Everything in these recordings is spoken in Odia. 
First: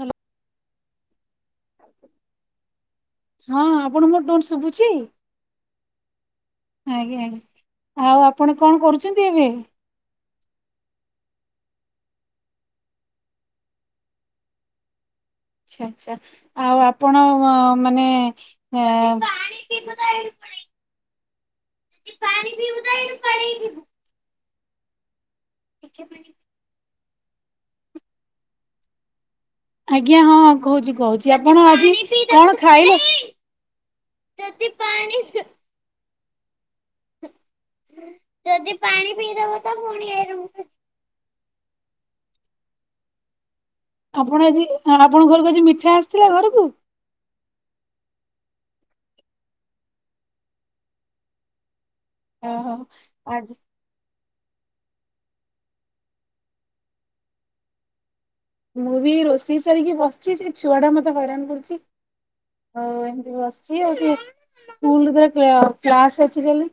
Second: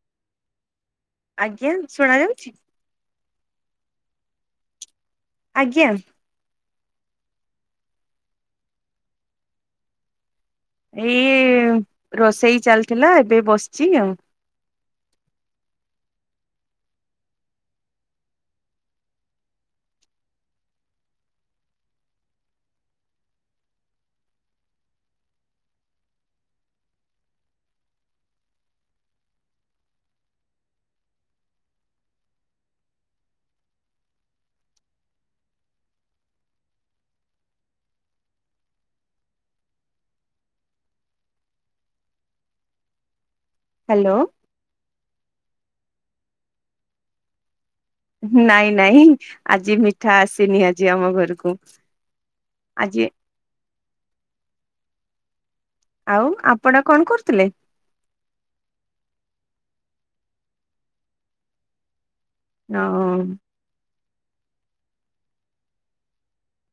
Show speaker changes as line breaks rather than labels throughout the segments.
ହାଲୋ।
ଆଜ୍ଞା ଶୁଣା ଯାଉଛି।
ହଁ ଆପଣଙ୍କୁ ମୋ ଟୋନ୍ ଶୁଭୁଛି?
ଆଜ୍ଞା।
ଆଜ୍ଞା ଆଉ ଆପଣ କଣ କରୁଚନ୍ତି ଏବେ?
ଏଇ ରୋଷେଇ ଚାଲଥିଲା ଏବେ ବସଚି ଆଉ।
ଆଚ୍ଛା ଆଚ୍ଛା। ଆଉ ଆପଣ ମାନେ ଏ କି ପାଣି ପିଇବୁ ତ ଏଇଠୁ ପାଣି ପିଇବୁ। ଟିକେ ପାଣି ଆଜ୍ଞା ହଁ କହୁଚି କହୁଚି ଆପଣ ଆଜି କଣ ଖାଇଲେ? ଯଦି ପାଣି ଯଦି ପାଣି ପିଇ ଦବ ତ ଫୁଣି ଏ [unintelligible]
ହ୍ୟାଲୋ
ଆପଣ ଆଜି ଆପଣଙ୍କ ଘରକୁ ଆଜି ମିଠା ଆସଥିଲା ଘରୁକୁ?
ନାଇଁ ନାଇଁ ଆଜି ମିଠା ଆସିନି ଆଜି ଆମ ଘରୁକୁ।
ଓ ହୋ ଆଜି
ଆଉ ଆପଣ କଣ କରୁଥିଲେ?
ମୁଁ ବି ଏଇ ରୋଷେଇ ସାରିକି ବସଚି ସେ ଛୁଆ ଟା ମତେ ହଇରାଣ କରୁଚି
ଅ
ଆଉ ଏମତି ବସ ଚି ଆଉ ସିଏ ସ୍କୁଲ ତାର କ୍ଲା-କ୍ଲାସ ଅଛି ବୋଲି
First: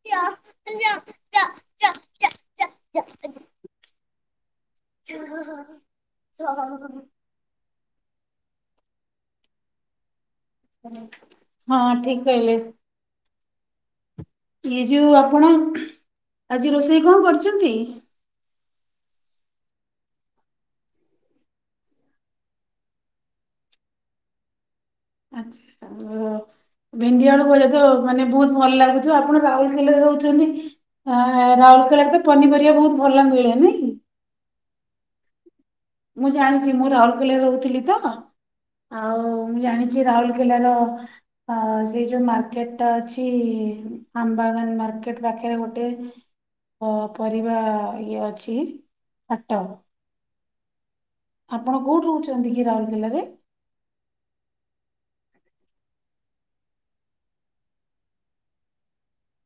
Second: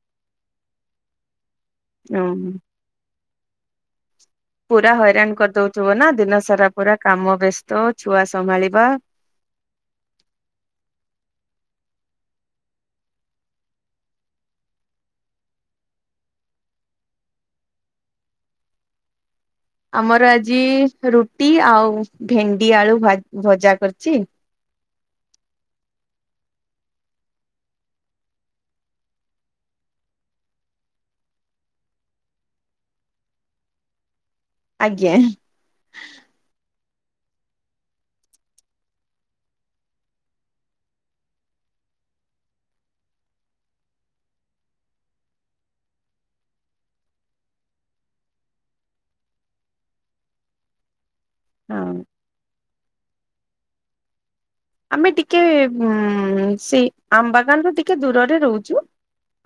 [unintelligible]
[unintelligible]
[unintelligible]
ପୁରା ହଇରାଣ କରିଦଉଥିବ ନା ଦିନ ସାରା ପୁରା କାମ ବ୍ୟସ୍ତ ଛୁଆ ସମ୍ଭାଳିବା।
ହଁ ଠିକ କହିଲେ। ଇଏ ଯୋଉ ଆପଣ ଆଜି ରୋଷେଇ କଣ କରିଛନ୍ତି?
ଆମର ଆଜି ରୁଟି ଆଉ ଭେଣ୍ଡି ଆଳୁ ଭଜା କରିଛି।
ଆଛା। ଭେଣ୍ଡି ବେଳୁକୁା ତ ମାନେ ବହୁତ ଭଲ ଲାଗୁଥିବ, ଆପଣ ରାଉରକେଲାରେ ରହୁଛନ୍ତି। ଆ ରାଉରକେଳାରେ ତ ପନିପରିବା ବହୁତ ଭଲ ମିଳେନାଇଁ?
ଆଜ୍ଞା।
ମୁଁ ଜାଣିଛି ମୁଁ ରାଉରକେଲ ରହୁଥିଲି ତ। ଆଉ ମୁଁ ଜାଣିଛି ରାଉରକେଲାର ଅ ସେଇ ଯୋଉ ମାର୍କେଟ ଟା ଅଛି ଆମ୍ବାଗାନ ମାର୍କେଟ ପାଖରେ ଗୋଟେ ପରିବା ଇଏ ଅଛି ହାଟ। ଆପଣ
ହଁ
କେଉଁଠି ରହୁଛନ୍ତି କି ରାଉରକେଲାରେ?
ଆମେ ଟିକେ ଉ ସେଇ ଆମ୍ବାଗାନରୁ ଟିକେ ଦୂରରେ ରହୁଛୁ।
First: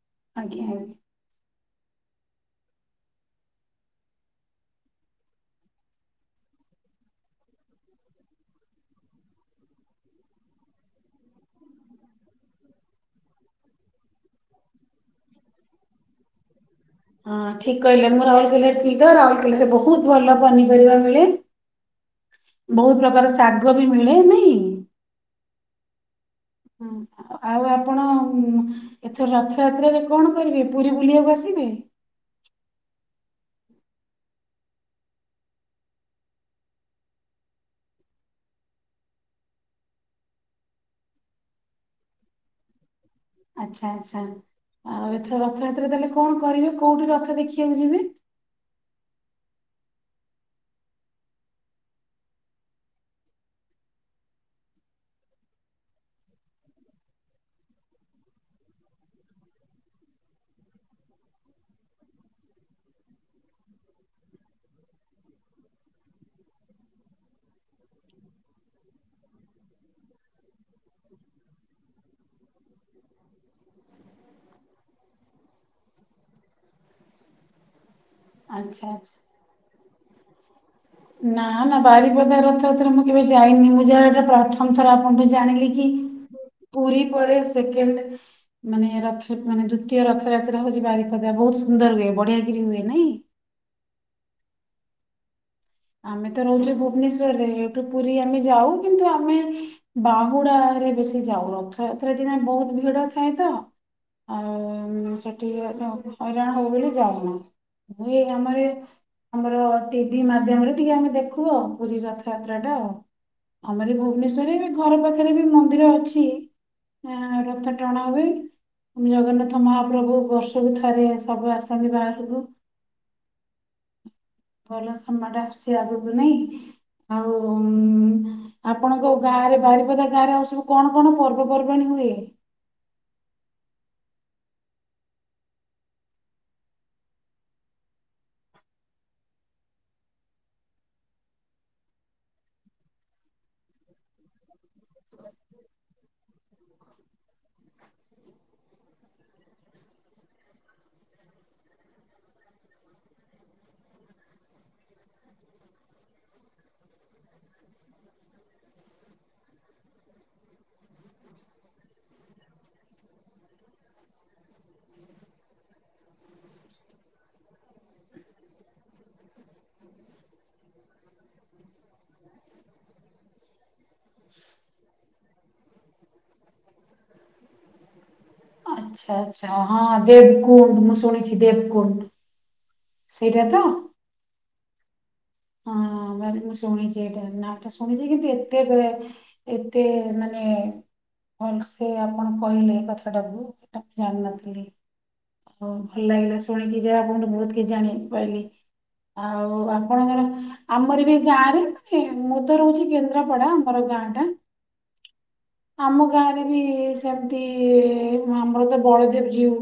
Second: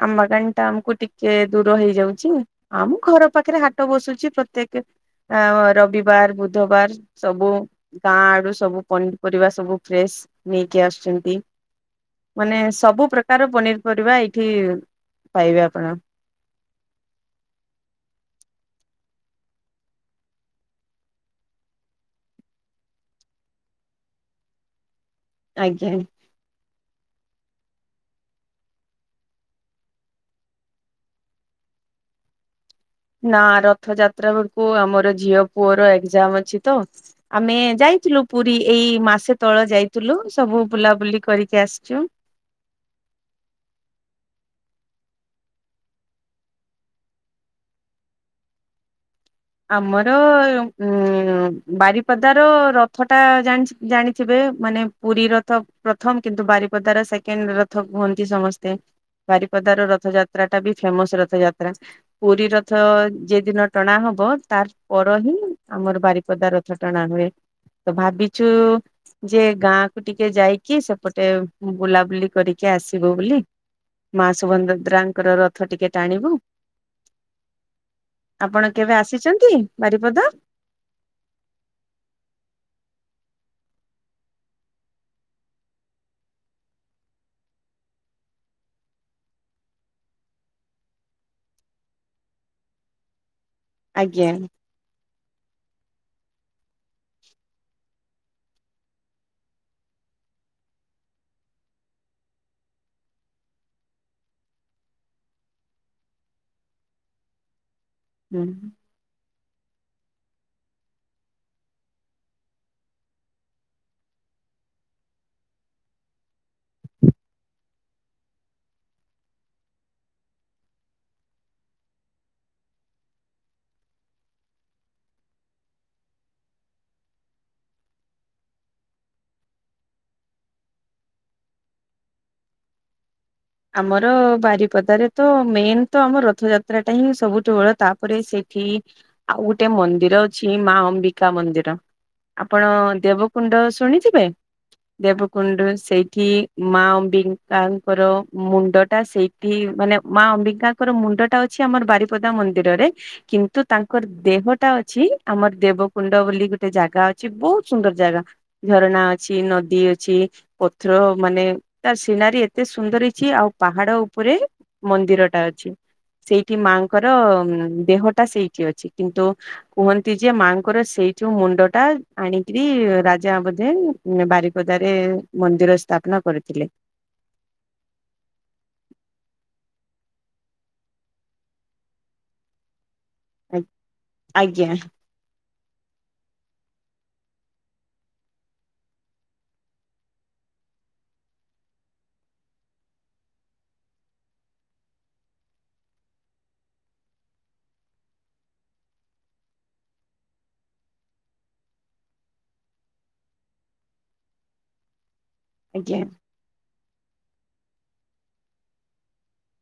ଆମ
ଆଜ୍ଞା
ଘଣ୍ଟା
ଆଜ୍ଞା
ଆମକୁୁଟିି ସେ ଦୂର ହେଇଯାଉଛି ଆଉ ମୁଁ ଘର ପାଖରେ ହାଟ ବସୁଛି ପ୍ରତି ଦିନ। ଆ ରବିବାର ବୁଧବାର ସବୁ ଗାଁ ଆଡୁ ସବୁ ପନିପରିବା ସବୁ। [unintelligible] ନେଇକି ଆସୁଛନ୍ତି। ମାନେ ସବୁ ପ୍ରକାର ପନିର ପରରିବା ଏଇଠି ପାଇବେ ଆପଣ
ହଁ ଠିକ କହିଲେ ମୁଁ ରାଉଲକେଲାରେ ଥିଲି ତ ରାଉରକେଲାରେ ବୋହୁତ ଭଲ ପନିପରିବା ମିଳେ। ବୋହୁତ ପ୍ରକାର ଶାଗ ବି ମିଳେ ନାଇଁ।
ଆଜ୍ଞା।
ହୁଁ। ଆଉ ଆପଣ ଏଥର ରଥଯାତ୍ରାରେ କଣ କରିବେ ପୁରୀ ବୁଲିବାକୁ ଆସିବେ।
ନା ରଥ ଯାତ୍ରା ବେଳକୁ ଆମର ଝିଅ ପୁଅର ଏକ୍ଜାମ ଅଛି ତ। ଆମେ ଯାଇଥିଲୁ ପୁରୀ ଏଇ ମାସେ ତଳ ଯାଇଥିଲୁ ସବୁ ବୁଲାବୁଲି କରିକି ଆସିଛୁ।
ଆଚ୍ଛା ଆଚ୍ଛା ଆଉ ଏଥର ରଥଯାତ୍ରା ତାହେଲେ କଣ କରିବେ କୋଉଠି ରଥ ଦେଖିବାକୁ ଯିବେ।
ଆମର ଉ ବାରିପଦାର ରଥ ଟା ଜାଣି ଜାଣିଥିବେ ମାନେ ପୁରୀ ରଥ ପ୍ରଥମ କିନ୍ତୁ ବାରିପଦା ର ସେକେଣ୍ଡ ରଥ ହୁହନ୍ତି ସମସ୍ତେ। ବାରିପଦାର ର ରଥଯାତ୍ରା ଟା ବି ଫେମସ ରଥଯାତ୍ରା। ପୁରୀ ରଥ ଯ ଦିନ ଟଣା ହବ ତାର ପର ହିଁ ଆମର ବାରିପଦା ରଥ ଟଣା ହୁଏ ତ ଭାବିଛୁ ଯେ ଗାଁ କ ଟିକେ ଯାଇକି ସେପଟେ ବୁଲାବୁଲି କରିକି ଆସିବୁ ବୋଲି। ମା ସୁଭଦଦ୍ରାଙ୍କର ରଥ ଟିକେ ଟାଣିବୁ।
[inaudible]
ଆପଣ
ଆଚ୍ଛା
କେବେ
ଆଚ୍ଛା
ଆସିଛନ୍ତି ବାରିପଦା?
ନା ନା ବାରିପଦା ରଥଯତରେ ମୁଁ କେବେ ଯାଇନି ମୁଁ ଯାହା ଏଟା ପ୍ରଥମ ଥର ଆପଣଠୁ ଜାଣିଲି କି ପୁରୀ ପରେ ସେକେଣ୍ଡ ମାନେ ରଥ ମାନେ ଦ୍ଵିତୀୟ ରଥଯାତ୍ରା ହଉଛି ବାରିପଦା ବହୁତ ସୁନ୍ଦର ହୁଏ ବଢିଆ କିିରି ହୁଏ ନାଇଁ।
ଆଜ୍ଞା।
ଆମେ ତ ରହୁଛେ ଭୁବନେଶ୍ଵରରେ ଏଇଠୁ ପୁରୀ ଆମେ ଯାଉ କିନ୍ତୁ ଆମେ ବାହୁଡା ରେ ବେଶି ଯାଉ ରଥଯାତ୍ରା ଦିନ ବହୁତ ଭିଡ ଥାଏ ତ। ଆଉ ସେଠିକି ହଇରାଣ ହବ ବୋଲି ଯାଉନାହି। ଏ
ହୁଁ।
ଆମର ଆମର ଟିଭି ମାଧ୍ୟମରେ ଟିକେ ଆମେ ଦେଖୁ ପୁରୀ ରଥଯାତ୍ରା ଟା ଆଉ। ଆମର ଭୁବନେଶ୍ୱର ରେ ଘର ପାଖରେ ବି ମନ୍ଦିର ଅଛି। ରଥ ଟଣା ହୁଏ। ଜଗନ୍ନାଥ ମହାପ୍ରଭୁ ବର୍ଷକୁ ଥରେ ସବୁ ଆସନ୍ତି ବାହାରକୁ। ଭଲ ସମୟଟା ଆସୁଛି ଆଗକୁ ନେଇ ଆଉ ଆପଣଙ୍କ ଗାଁରେ ବାରିପଦା ଗାଁରେ ଆଉ ସବୁ କଣ କଣ ପର୍ବପର୍ବାଣୀ ହୁଏ?
ଆମର ବାରିପଦାରେ ତ ମେନ ତ ଆମ ରଥଯାତ୍ରାଟା ହିଁ ସବୁଠୁ ବଳ ତାପରେ ସେଇଠି ଆଉ ଗୋଟେ ମନ୍ଦିର ଅଛି ମା ଅମ୍ବିକା ମନ୍ଦିର। ଆପଣ ଦେବକୁଣ୍ଡ ଶୁଣିଥିବେ? ଦେବକୁଣ୍ଡୁ ସେଇଠି ମା ଅମ୍ବଙ୍କାଙ୍କର ମୁଣ୍ଡ ଟା ସେଇଠି ମାନେ ମା ଅମ୍ବିକାଙ୍କର ମୁଣ୍ଡ ଟା ଅଛି ଆମର ବାରିପଦା ମନ୍ଦିରରେ। କିନ୍ତୁ ତାଙ୍କର ଦେହଟା ଅଛି ଆମର ଦେବକୁଣ୍ଡ ବୋଲି ଗୋଟେ ଜାଗା ଅଛି ବହୁତ ସୁନ୍ଦରଜାଗା। ଝରଣାଅଛି ନଦୀଅଛି ପଥର ମାନେ ତାର ସିନାରୀ ଏତେ ସୁନ୍ଦର ଅଛି ଆଉ ପାହାଡ ଉପରେ ମନ୍ଦିରଟା ଅଛି। ସେଇଠି ମାଙ୍କର ଦେହଟା ସେଇଠି ଅଛି, କିନ୍ତୁ କୁହନ୍ତିଯେ ମାଆଙ୍କର ସେଇଯୋଉ ମୁଣ୍ଡଟା ଆଣିକିରି ରାଜା ବୋଧେ ବାରିପଦାରେ ମନ୍ଦିର ସ୍ଥାପନା କରିଥିଲେ।
ଆଚ୍ଛା ଆଚ୍ଛା ହଁ ଦେବକୁୁଣ୍ଡୁ ମୁଁ ଶୁଣଛି ଦେବକୁୁଣ୍ଡୁ ସେଇଟାତ
ଆଜ୍ଞା।
ଆଗରୁ ମୁଁ ଶୁଣିଛି ଏଇଟା ନାଁଟା ଶୁଣିଛି କିନ୍ତୁ ଏତେ ଏତେ ମାନେ ଭଲସେ ଆପଣ କହିଲେ କଥାଟାକୁ ମୁଁ ଜାଣିିନଥିଲି। ହଉ ଭଲ ଲାଗିଲା ଶୁଣିକି ଯାହା ଆପଣଠୁ ବହୁତ କିଛି ଜାଣି ପାଇଲି ଆଉ ଆପଣଙ୍କର ଆମରବି ଯାଣିଚି ମୁଁତ ରହୁଛି କେନ୍ଦ୍ରାପଡା ଆମର ଗାଁଟା
ଆଜ୍ଞା
ଆମ ଗାଁରେବି ସେମତି ଆମରତ ବଳଦେବ ଜିଉ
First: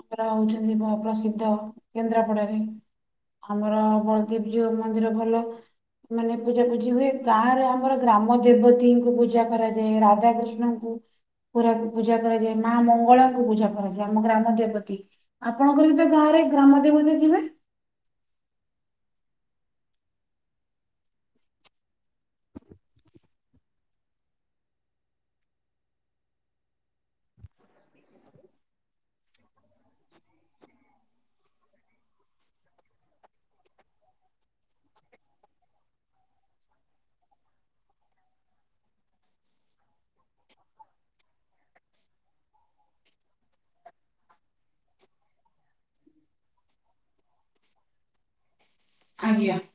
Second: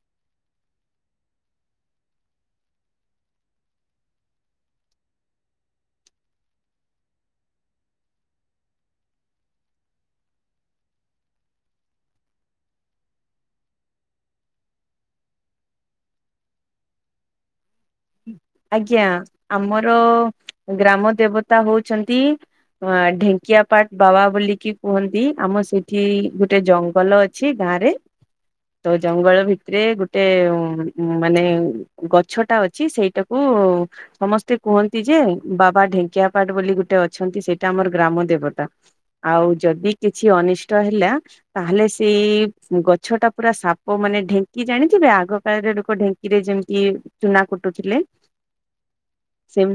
ଆମର ରହୁଛନ୍ତି ପ୍ରସିଦ୍ଧ କେନ୍ଦ୍ରାପଡାରେ ଆମର ବଳଦେବ ଜିଉମନ୍ଦିର ଭଲ। ମାନେ ପୂଜା ପୂଜି ହୁଏ ଗାଁରେ ଆମର ଗ୍ରାମ ଦେବତୀଙ୍କୁ ପୂଜା କରାଯାଏ, ରାଧାକୃଷ୍ଣଙ୍କୁ ପୁରା ପୂଜା କରାଯାଏ ମା ମଙ୍ଗଳାଙ୍କୁ ପୂଜା କରାଯାଏ ଆମ ଗ୍ରାମ ଦେବତୀ। ଆପଣଙ୍କରବି ତ ଗାଁରେ ଗ୍ରାମଦେବତୀ ଥିବେ?
ଆଜ୍ଞା ଆମର ଗ୍ରାମ ଦେବତା ହଉଛନ୍ତି ହଁ ଢେଙ୍କିଆପାଟ ବାବା ବୋଲିକି କୁହନ୍ତି ଆମ ସେଠି ଗୋଟେ ଜଙ୍ଗଲ ଅଛି। ଅଛି ଗାଁରେ ତ ଜଙ୍ଗଲ ଭିତରେ ଗୋଟେ ମାନେ ଗଛଟା ଅଛି। ଅଛି ସେଇଟାକୁ ସମସ୍ତେ କୁହନ୍ତିଯେ ବାବା ଢେଙ୍କିଆପାଟ ବୋଲି ଗୋଟେ ଅଛନ୍ତି ସେଇଟା ଆମର ଗ୍ରାମ ଦେବତା। ଆଉ ଯଦି କିଛି ଅନିଷ୍ଟ ହେଲା ତାହେଲେ ସେଇ ଗଛଟା ପୁରା ସାପ ମାନେ ଢେଙ୍କି ଜାଣିଚୁନା ଆଗ କାଳରେ ଲୋକ ଢେଙ୍କି ଢିଙ୍କିରେ ଯେମିତି ଚୁନା କୁଟୁଥିଲେ
ଆଜ୍ଞା
ସେ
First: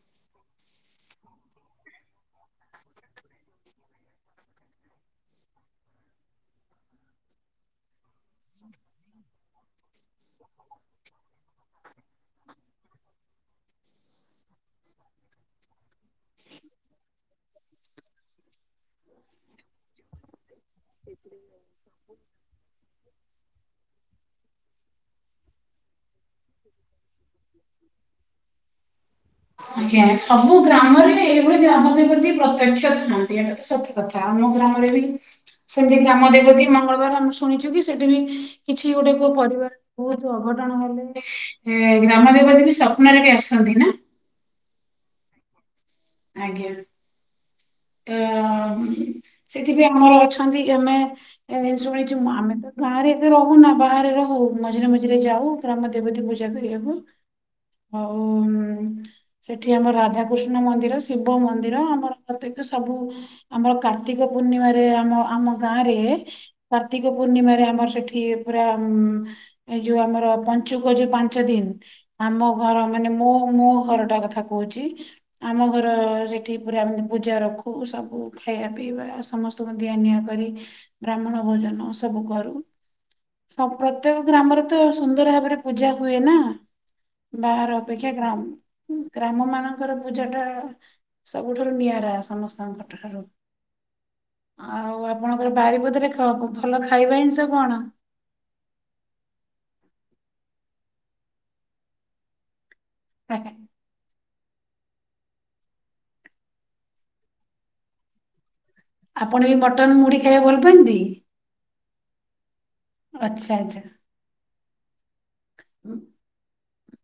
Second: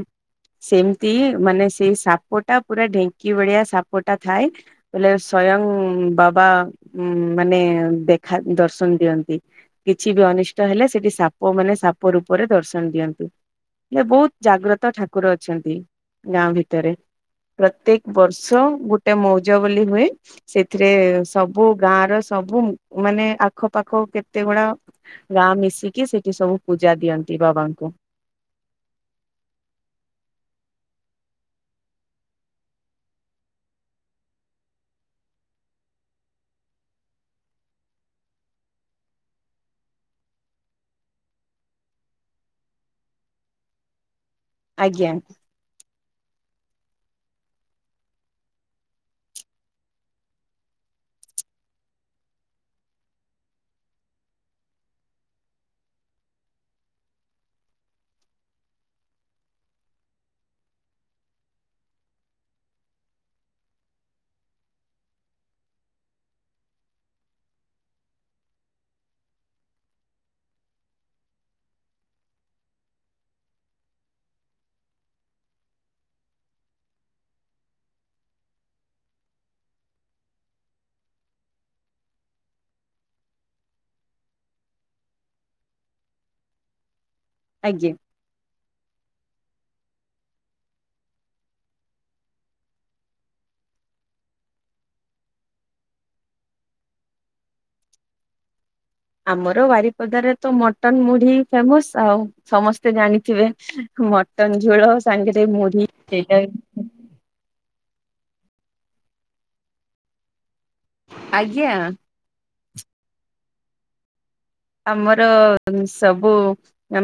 ସେମିତି ମାନେ ସେଇ ସାପଟା ପୁରା ଢେଙ୍କି ଭଳିଆ ସାପଟା ଥାଏ। ବୋଇଲେ ସ୍ଵୟଂ ବାବା ମାନେ ଦେଖା ଦର୍ଶନ ଦିଅନ୍ତି। କିଛିବି ଅନିଷ୍ଟ ହେଲେ ସେଠି ସାପ ମାନେ ସାପ ରୂପରେ ଦର୍ଶନ ଦିଅନ୍ତି। ବହୁତ ଜାଗ୍ରତ ଠାକୁର ଅଛନ୍ତି ଗାଁ ଭିତରେ। ପ୍ରତ୍ୟେକ ବର୍ଷ ଗୋଟେ ମଉଜ ବୋଲି ହୁଏ। ସେଥିରେ ସବୁ ଗାଁର ସବୁ ମାନେ ଆଖପାଖ କେତେ ଗୁଡା ଗାଁ ମିଶିକି ସେଠି ସବୁ ପୂଜା ଦିଅନ୍ତି। [unintelligible]
ଆଜ୍ଞା, ସବୁ ଗ୍ରାମରେ ଏଇଭଳି ଗ୍ରାମ ଦେବତୀ ପ୍ରତ୍ୟକ୍ଷ ଥାନ୍ତି। ଏମିତି ସବୁ କଥା ଆମ ଗ୍ରାମରେବି ସେମିତି ଗ୍ରାମଦେବତୀ ମଙ୍ଗଳବାର ଆମେ ଶୁଣିଛୁକି ସେଠିବି କିଛି ଗୋଟେ କୋ ପରିବାର ବହୁତ ଅଘଟଣ ହେଲେ ଗ୍ରାମ ଦେବତୀବି ସ୍ୱପ୍ନରେବି ଆସନ୍ତି ନା?
ଆଜ୍ଞା।
ଆଜ୍ଞା। ତ ସେଠିବି ଆମର ଅଛନ୍ତି ଜନେ ଏଣେ ଶୁଣିଛୁ ଆମେତ ଗାଁରେ ଏତେରହୁନା ବାହାରେ ରହୁ ମଝିରେ ମଝିରେ ଯାଉ ଗ୍ରାମଦେବତୀ ପୂଜା କରିବାକୁ। ଆଉ ସେଠି ଆମର ରାଧାକୃଷ୍ଣ ମନ୍ଦିର ଶିବମନ୍ଦିର ଆମର ପ୍ରତ୍ୟକ ସବୁ ଆମର କାର୍ତ୍ତିକ ପୂର୍ଣ୍ଣିମାରେ ଆମ ଆମ ଗାଁରେ କାର୍ତ୍ତିକ ପୂର୍ଣ୍ଣିମାରେ ଆମର ସେଠି ପୁରା ଉ ଏଇ ଯୋଉ ଆମର ପଞ୍ଚୁକ ଯୋଉ ପାଞ୍ଚ ଦିନ ଆମ ଘର ମାନେ ମୋ ମୋ ଘର ଟା କଥା କହୁଛି ଆମ ଘୋର ସେଇଠି ପୁରା ଏମିତି ପୂଜା ରଖୁ ସବୁ ଖାଇବା ପିଇବା ସମସ୍ତଙ୍କୁ ଦିଆ ନିିଆଁ କରି ବ୍ରାହ୍ମଣ ଭୋଜନ ସବୁ କରୁ। ପ୍ରତ୍ୟେକ ଗ୍ରାମରେ ତ ସୁନ୍ଦର ଭାବରେ ପୂଜା ହୁଏ ନା ବାହାର
ଆଜ୍ଞା।
ଅପେକ୍ଷା ଗ୍ରାମ ଗ୍ରାମ ମାନଙ୍କର ପୂଜା ଟା ସବୁଠାରୁ ନିଆରା ସମସ୍ତଙ୍କ ଠାରୁ। ଆଉ ଆପଣଙ୍କର ବାରିପଦରେ ଭଲ ଖାଇବା ଜିନିଷ କଣ?
ଆମର ବାରିପଦାରେ ତ ମଟନ୍ ମୁଢି ଫେମସ ଆଉ ସମସ୍ତ ତେ ଜାଣିଥିବେ ମଟନ ଝୋଳ ସାଙ୍ଗରେ ମୁଢି
ଆପଣ ବି ମଟନ୍ ମୁଢ଼ି ଖାଇବାକୁ ଭଲ ପାଆନ୍ତି?
ଆଜ୍ଞା।
ଆଚ୍ଛା ଆଚ୍ଛା
ଆମର
ଉଁ,
ସବୁ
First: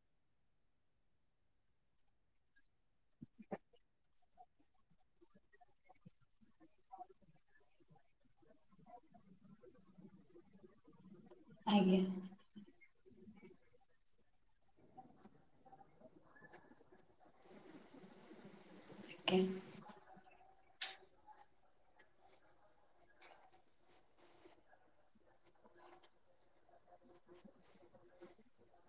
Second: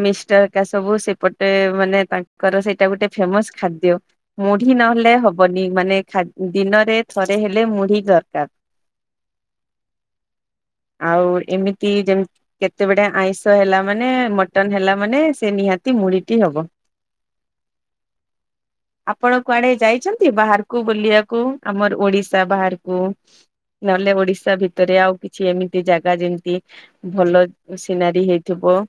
ମିଷ୍ଟ କା ସବୁ ସେପଟେ ମାନେ ତାଙ୍କର ସେଇଟା ଗୋଟେ ଫେମସ ଖାଦ୍ୟ। ମୁଢି ନହେଲେ ହବନି ମାନୋ ଦିନରେ ଥରେ ହେଲେ ମୁଢି ଦରକାର। ଆଉ ଏମିତି
ଆଜ୍ଞା
ଯେମିତି କେତେବେଡେ ଆଇଁଷ ହେଲା ମାନେ ମଟନ ହେଲା ମାନେ ସେ ନିହାତି ମୁଢିଟି ହବ। ଆପଣ
ଆଜ୍ଞା।
କୁଆଡେ ଯାଇଛନ୍ତି ବାହାରକୁ ବୁଲିବାକୁ ଆମର ଓଡିଶା ବାହାରକୁ? ନହେଲେ ଓଡିଶା ଭିତରେ ଆଉ କିଛି ଏମିତି ଜାଗା ଯେମିତି ଭଲ ସିନାରୀ ହେଇଥିବ।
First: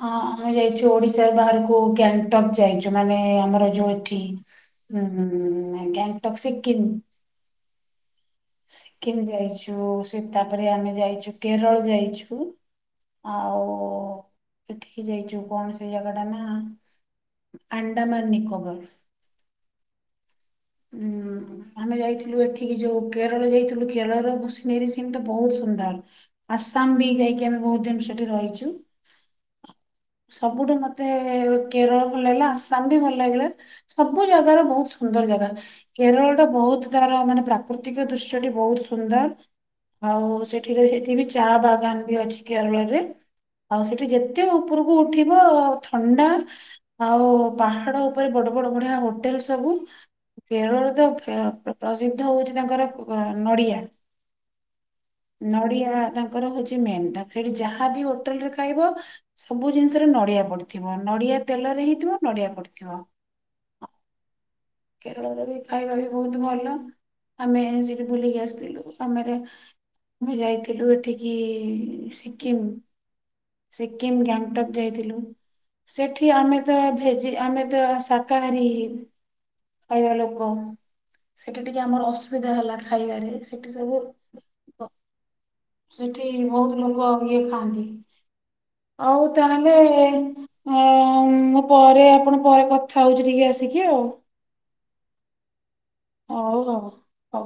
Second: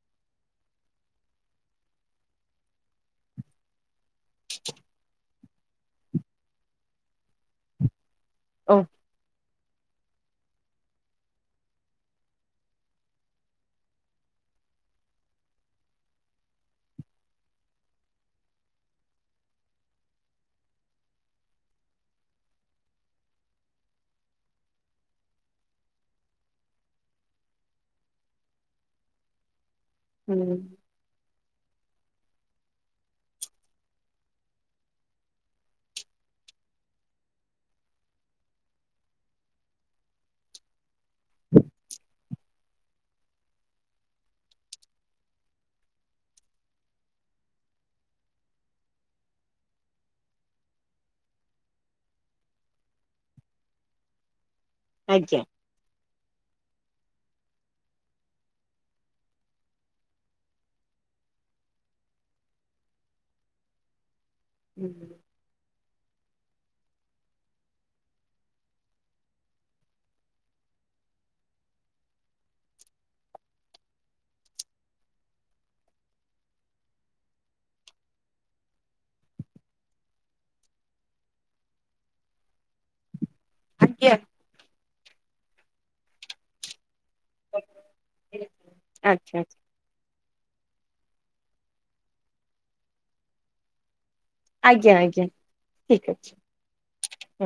ହଁ ଆମେ ଯାଇଛୁ ଓଡିଶାର ବାହାରକୁ ଗ୍ୟାଙ୍ଗଟକ୍ ଯାଇଛୁ ମାନେ ଆମର ଯୋଉ ଏଠି ଁ ଗଙ୍ଗଟକ୍ ସିକକିମ୍।
ଓ
ସିକିମ ଯାଇଛୁ ସେ ତାପରେ ଆମେ ଯାଇଛୁ କେରଳ ଯାଇଛୁ। ଆଉ ଏଠିକି ଯାଇଚୁ କଣ ସେଇ ଜାଗାଟା ନା ଆଣ୍ଡାମାନୀ ନିକୋବର। ହୁଁ। ଆମେ ଯାଇଥିଲୁ ଏଠିକି ଯୋଉ କେରଳ ଯାଇଥିଲୁ କେରଳର ସନେର ସେମିତି ବହୁତ୍ ସୁନ୍ଦର। ଆସାମବି ଯାଇକି ଆମେ ବହୁତ୍ ଦିନ ସେଠି ରହିଚୁ
ହୁଁ
ସବୁଠୁ ମତେ ମତେ କେରଳ ଭଲ ଲାଗିଲା ଆସାମବି ଭଲ ଲାଗିଲା ସବୁ ଜାଗାର ବହୁତ୍ ସୁନ୍ଦର ଜାଗା। କେରଳଟା ବହୁତ୍ ତାର ମାନେ ପ୍ରାକୃତିକ ଦୃଶ୍ୟଟି ବହୁତ୍ ସୁନ୍ଦର। ଆଉ ସେଠିରେ ସେଠବି ଚା ବାଗାନ୍ତିବି ଅଛି କେରଳରେ ଆଉ ସେଠି ଯେତେ ଉପରକୁ ଉଠିବ ଥଣ୍ଡା ଆଉ ପାହାଡ଼ ଉପରେ ବଡ଼ ବଡ଼ ବଢ଼ିଆ ହୋଟେଲ୍ ସବୁ କେରଳରତ ପ୍ରସିଦ୍ଧ ହଉଚି ତାଙ୍କର ନଡ଼ିଆ।
ଆଜ୍ଞା।
ନଡ଼ିଆ ତାଙ୍କର ହଉଚି ମେନ୍ ତାପରେ ହେଟି ଯାହାବି ହୋଟେଲରେ ଖାଇବ ସବୁ ଜିନିଷରେ ନଡ଼ିଆ ପଡ଼ିଥିବ ନଡ଼ିଆ ତେଲରେ ହେଇଥିବ ନଡ଼ିଆ ପଡ଼ିଥିବ।
ହୁଁ।
କେରଳରେବି ଖାଇବାବି ବହୁତ୍ ଭଲ ଆମେ ସେଠି ବୁଲିକି ଆସିଥିଲୁ ଆମର ଆମେ ଯାଇଥିଲୁ ଏଠିକି ସିକିମ୍। ସିକିମ୍ ଗ୍ୟାଙ୍ଗଟକ୍ ଯାଇଥିଲୁ। ସେଠି ଆମେତ ଭେଜି ଆମେତ ଶାକାହାରୀ ଖାଇବା ଲୋକ ସେଠି ଟିକେ ଆମର ଅସୁବିଧା ହେଲା ଖାଇବାରେ ସେଠି ସବୁ
ଆଜ୍ଞା
ସେଠି ବହୁତ୍ ଲୋକ ଇଏ ଖାଆନ୍ତି ଆଉ
ଆଚ୍ଛା ଆଚ୍ଛା
ତାହଲେ ଏବେ ଏ ମୁପରେ ଆପଣ ପରେ କଥା ହଉଚି ଟିକେ ଆସିକି ଆଉ।
ଆଜ୍ଞା ଆଜ୍ଞା ଠିକ୍ ଅଛି।
ହଉ ହଉ ହଉ।
ହଁ।